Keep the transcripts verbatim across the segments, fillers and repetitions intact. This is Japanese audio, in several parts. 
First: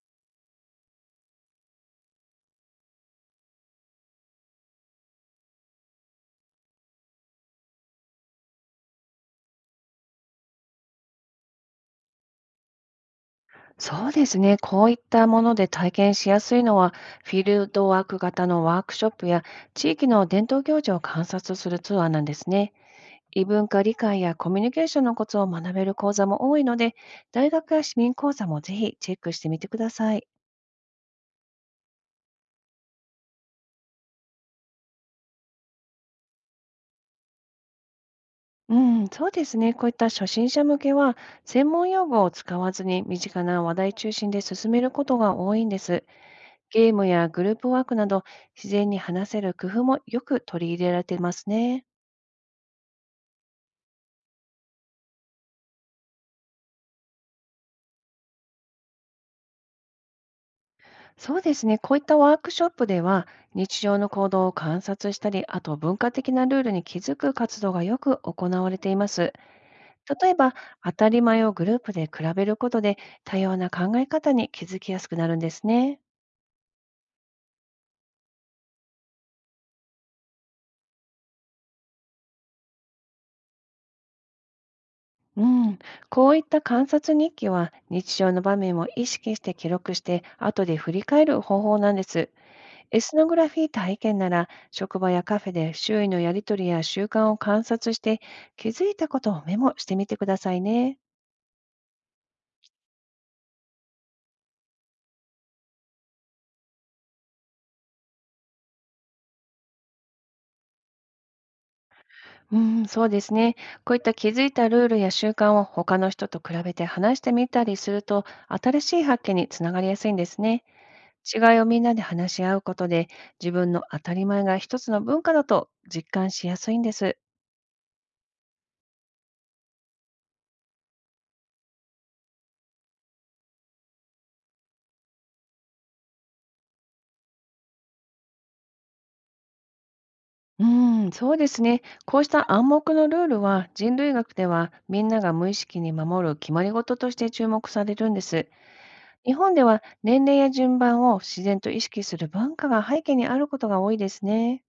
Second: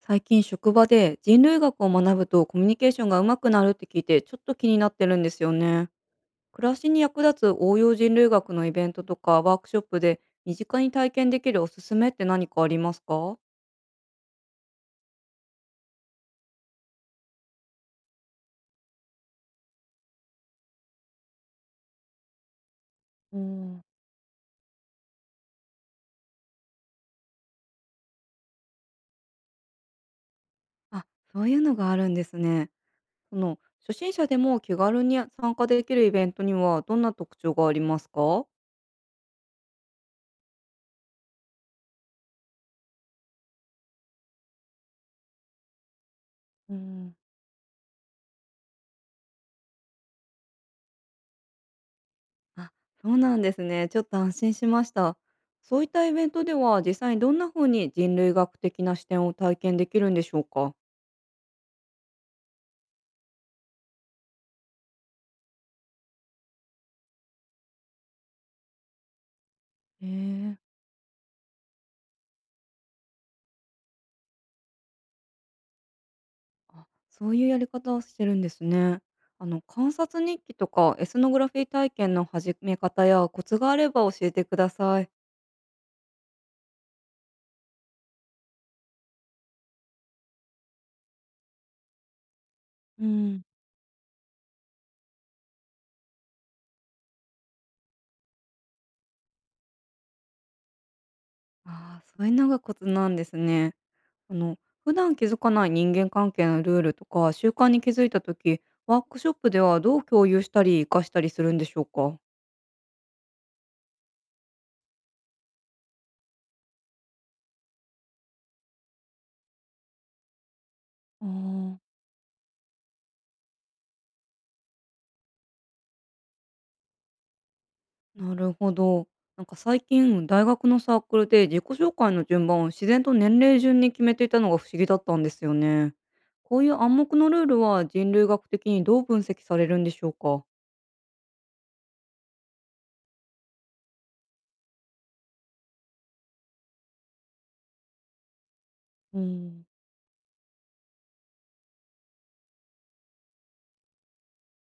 最近職場で人類学を学ぶとコミュニケーションがうまくなるって聞いて、ちょっと気になってるんですよね。暮らしに役立つ応用人類学のイベントとかワークショップで身近に体験できるおすすめって何かありますか？そうですね。こういったもので体験しやすいのは、フィールドワーク型のワークショップや地域の伝統行事を観察するツアーなんですね。う異文化ん。理解やコミュニケーションのコツを学べる講座も多いので、大学や市民講座もぜひチェックしてみてください。あ、そういうのがあるんですね。その初心者でも気軽に参加できるイベントにはどんな特徴がありますか？うん、そうですね。こういった初心者向けは、専門用語を使わずに身近な話題中心で進めることが多いんです。ゲームやグループワークなど、自然に話せる工夫もよく取り入れられてますね。あ、そうなんですね。ちょっと安心しました。そういったイベントでは実際にどんな風に人類学的な視点を体験できるんでしょうか？そうですね。こういったワークショップでは、日常の行動を観察したり、あと文化的なルールに気づく活動がよく行われています。へ例えば、え。当たり前をグループで比べることで、多様な考え方に気づきやすくなるんですね。あ、そういうやり方をしてるんですね。あの、観察日記とかエスノグラフィー体験の始め方やコツがあれば教えてください。うん、こういった観察日記は、日常の場面を意識して記録して、後で振り返る方法なんです。エうスノグん。ラフィー体験なら、職場やカフェで周囲のやりとりや習慣を観察して、気づいたことをメモしてみてくださいね。ああ、そういうのがコツなんですね。あの、普段気づかない人間関係のルールとか習慣に気づいた時、ワークショップではどう共有したり活かしたりするんでしょうか？うん、そうですね。こういった気づいたルールや習慣を他の人と比べて話してみたりすると、新しい発見につながりやすいんですね。あ違いをみんあ。なで話し合うことで、自分の当たり前が一つの文化だと実感しやすいんです。なるほど。なんか最近、大学のサークルで自己紹介の順番を自然と年齢順に決めていたのが不思議だったんですよね。こういう暗黙のルールは人類学的にどう分析されるんでしょうか？うん、そうですね。こうした暗黙のルールは、人類学ではみんなが無意識に守る決まり事として注目されるんです。う日本でん、は年齢や順番を自然と意識する文化が背景にあることが多いですね。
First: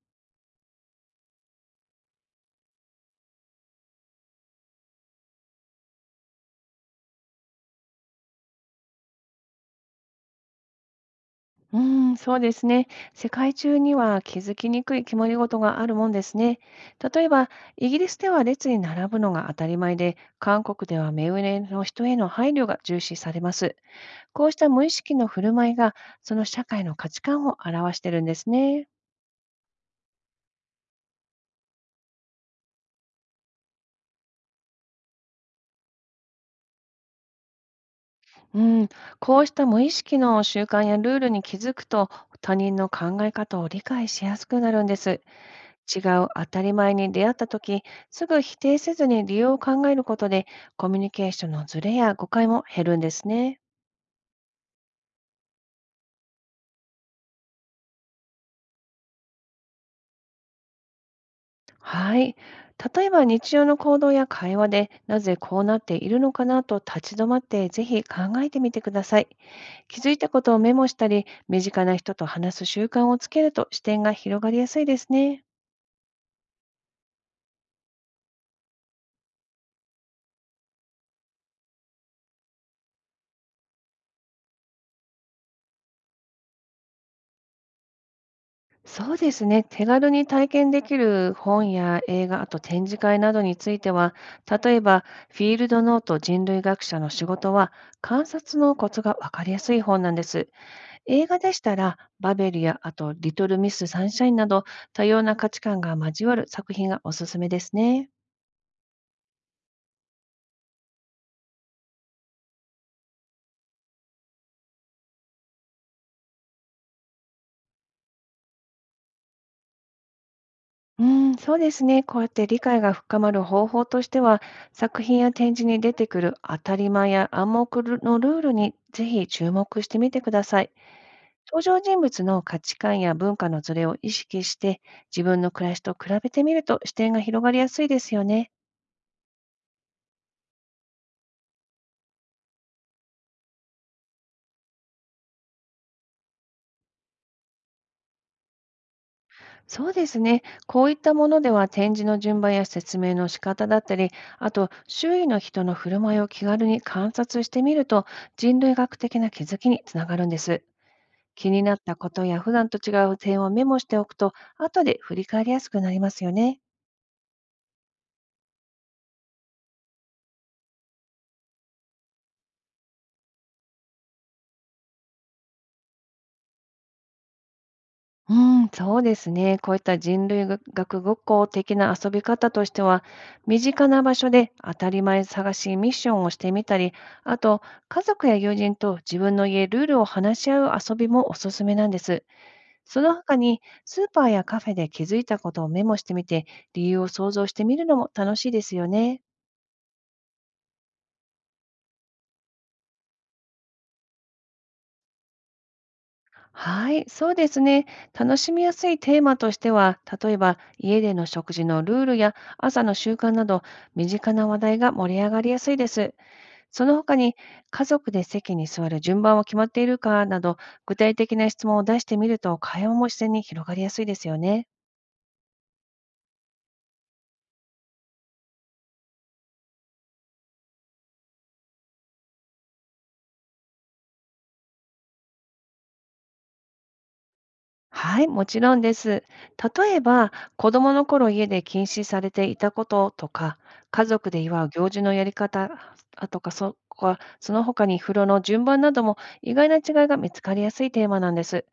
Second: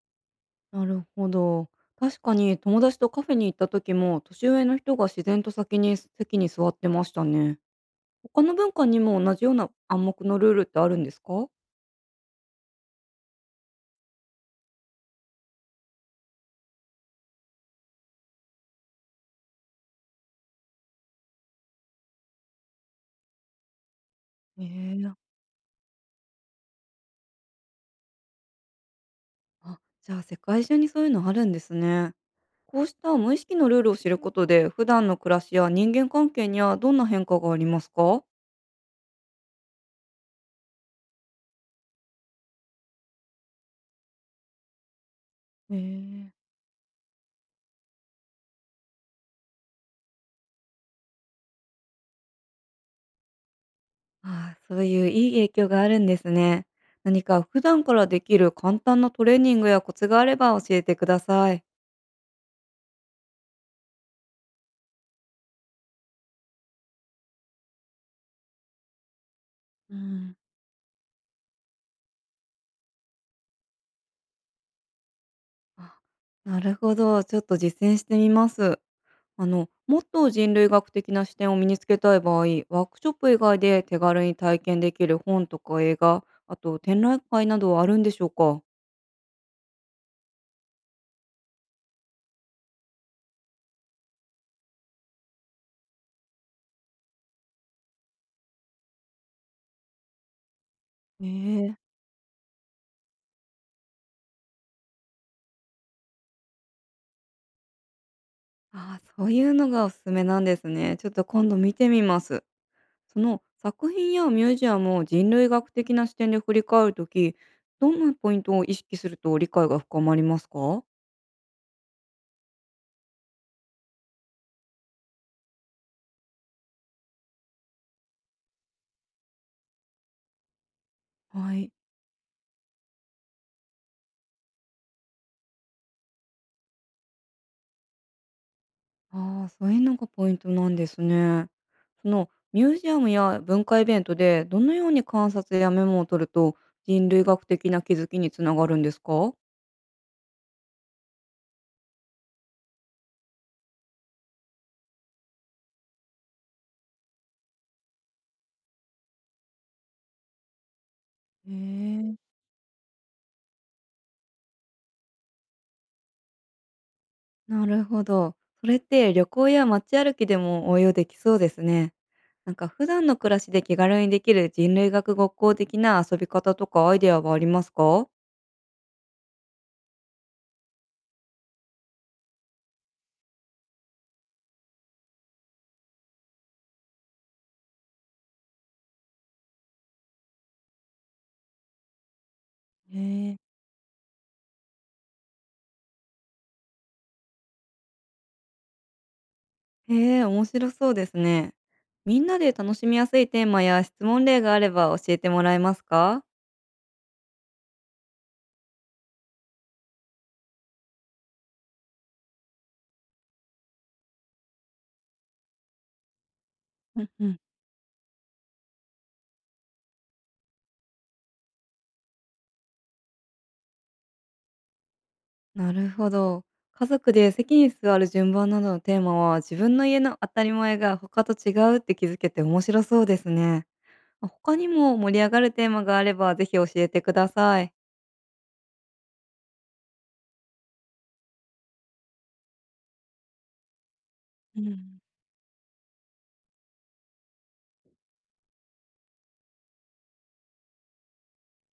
なるほど。確かに友達とカフェに行った時も、年上の人が自然と先に席に座ってましたね。他の文化にも同じような暗黙のルールってあるんですか？うん、そうですね。世界中には気づきにくい決まり事があるもんですね。例えば、イギリスでは列に並ぶのが当たり前で、韓国では目上の人への配慮が重視されます。こうした無意え識のえ。振る舞いが、その社会の価値観を表してるんですね。あ、じゃあ世界中にそういうのあるんですね。こうした無意識のルールを知ることで、普段の暮らしや人間関係にはどんな変化がありますか？うん、こうした無意識の習慣やルールに気づくと、他人の考え方を理解しやすくなるんです。へえ違うー。当たり前に出会った時、すぐ否定せずに理由を考えることで、コミュニケーションのズレや誤解も減るんですね。ああ、そういういい影響があるんですね。何か普段からできる簡単なトレーニングやコツがあれば教えてください。はい。例えば、日常の行動や会話で、なぜこうなっているのかなと立ち止まって、ぜひ考えてみてください。う気づいたん。ことをメモしたり、身近な人と話す習慣をつけると、視点が広がりやすいですね。あ、なるほど。ちょっと実践してみます。あの、もっと人類学的な視点を身につけたい場合、ワークショップ以外で手軽に体験できる本とか映画、あと展覧会などはあるんでしょうか？そうですね。手軽に体験できる本や映画、あと展示会などについては、例えば、フィールドノート人類学者の仕事は、観察のコツがわかりやすい本なんです。映画でしえたえ。ら、バベルや、あと、リトルミス・サンシャインなど、多様な価値観が交わる作品がおすすめですね。ああ、そういうのがおすすめなんですね。ちょっと今度見てみます。その作品やミュージアムを人類学的な視点で振り返るとき、どんなポイントを意識すると理解が深まりますか？うん、そうですね。こうやって理解が深まる方法としては、作品や展示に出てくる当たり前や暗黙のルールに、ぜひ注目してみてください。は登い。場人物の価値観や文化のズレを意識して、自分の暮らしと比べてみると、視点が広がりやすいですよね。ああ、そういうのがポイントなんですね。そのミュージアムや文化イベントでどのように観察やメモを取ると人類学的な気づきにつながるんですか？そうですね。こういったものでは、展示の順番や説明の仕方だったり、あと周囲の人の振る舞いを気軽に観察してみると、人類学的な気づきにつながるんです。へ気になったこえ。とや普段と違う点をメモしておくと、後で振り返りやすくなりますよね。なるほど。それって旅行や街歩きでも応用できそうですね。なんか普段の暮らしで気軽にできる人類学学校的な遊び方とかアイデアはありますか？うん、そうですね。こういった人類学ごっこ的な遊び方としては、身近な場所で当たり前探しミッションをしてみたり、あと、家族や友人と自分の家ルールを話し合う遊びもおすすめなんです。へその他え。に、スーパーやカフェで気づいたことをメモしてみて、理由を想像してみるのも楽しいですよね。へえ、面白そうですね。みんなで楽しみやすいテーマや質問例があれば教えてもらえますか？はい、そうですね。楽しみやすいテーマとしては、例えば、家での食事のルールや朝の習慣など、身近な話題が盛り上がりやすいです。そのうん他うに、ん。家族で席に座る順番は決まっているかなど、具体的な質問を出してみると、会話も自然に広がりやすいですよね。なるほど。家族で席に座る順番などのテーマは、自分の家の当たり前が他と違うって気づけて面白そうですね。あ、他にも盛り上がるテーマがあれば、ぜひ教えてください。はい、もちろんです。例えば、子供の頃家で禁止されていたこととか、家族でう祝う行ん、事のやり方あとか、そこはその他に、風呂の順番なども意外な違いが見つかりやすいテーマなんです。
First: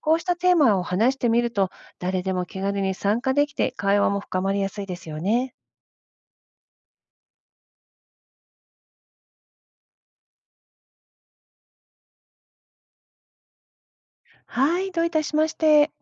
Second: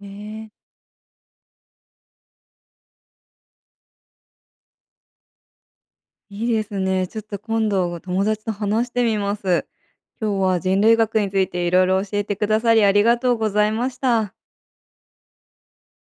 えこうしたテーえ。マを話してみると、誰でも気軽に参加できて会話も深まりやすいですよね。いいですね。ちょっと今度、友達と話してみます。今日は人類学についていろいろ教えてくださり、ありがとうございました。はい、どういたしまして。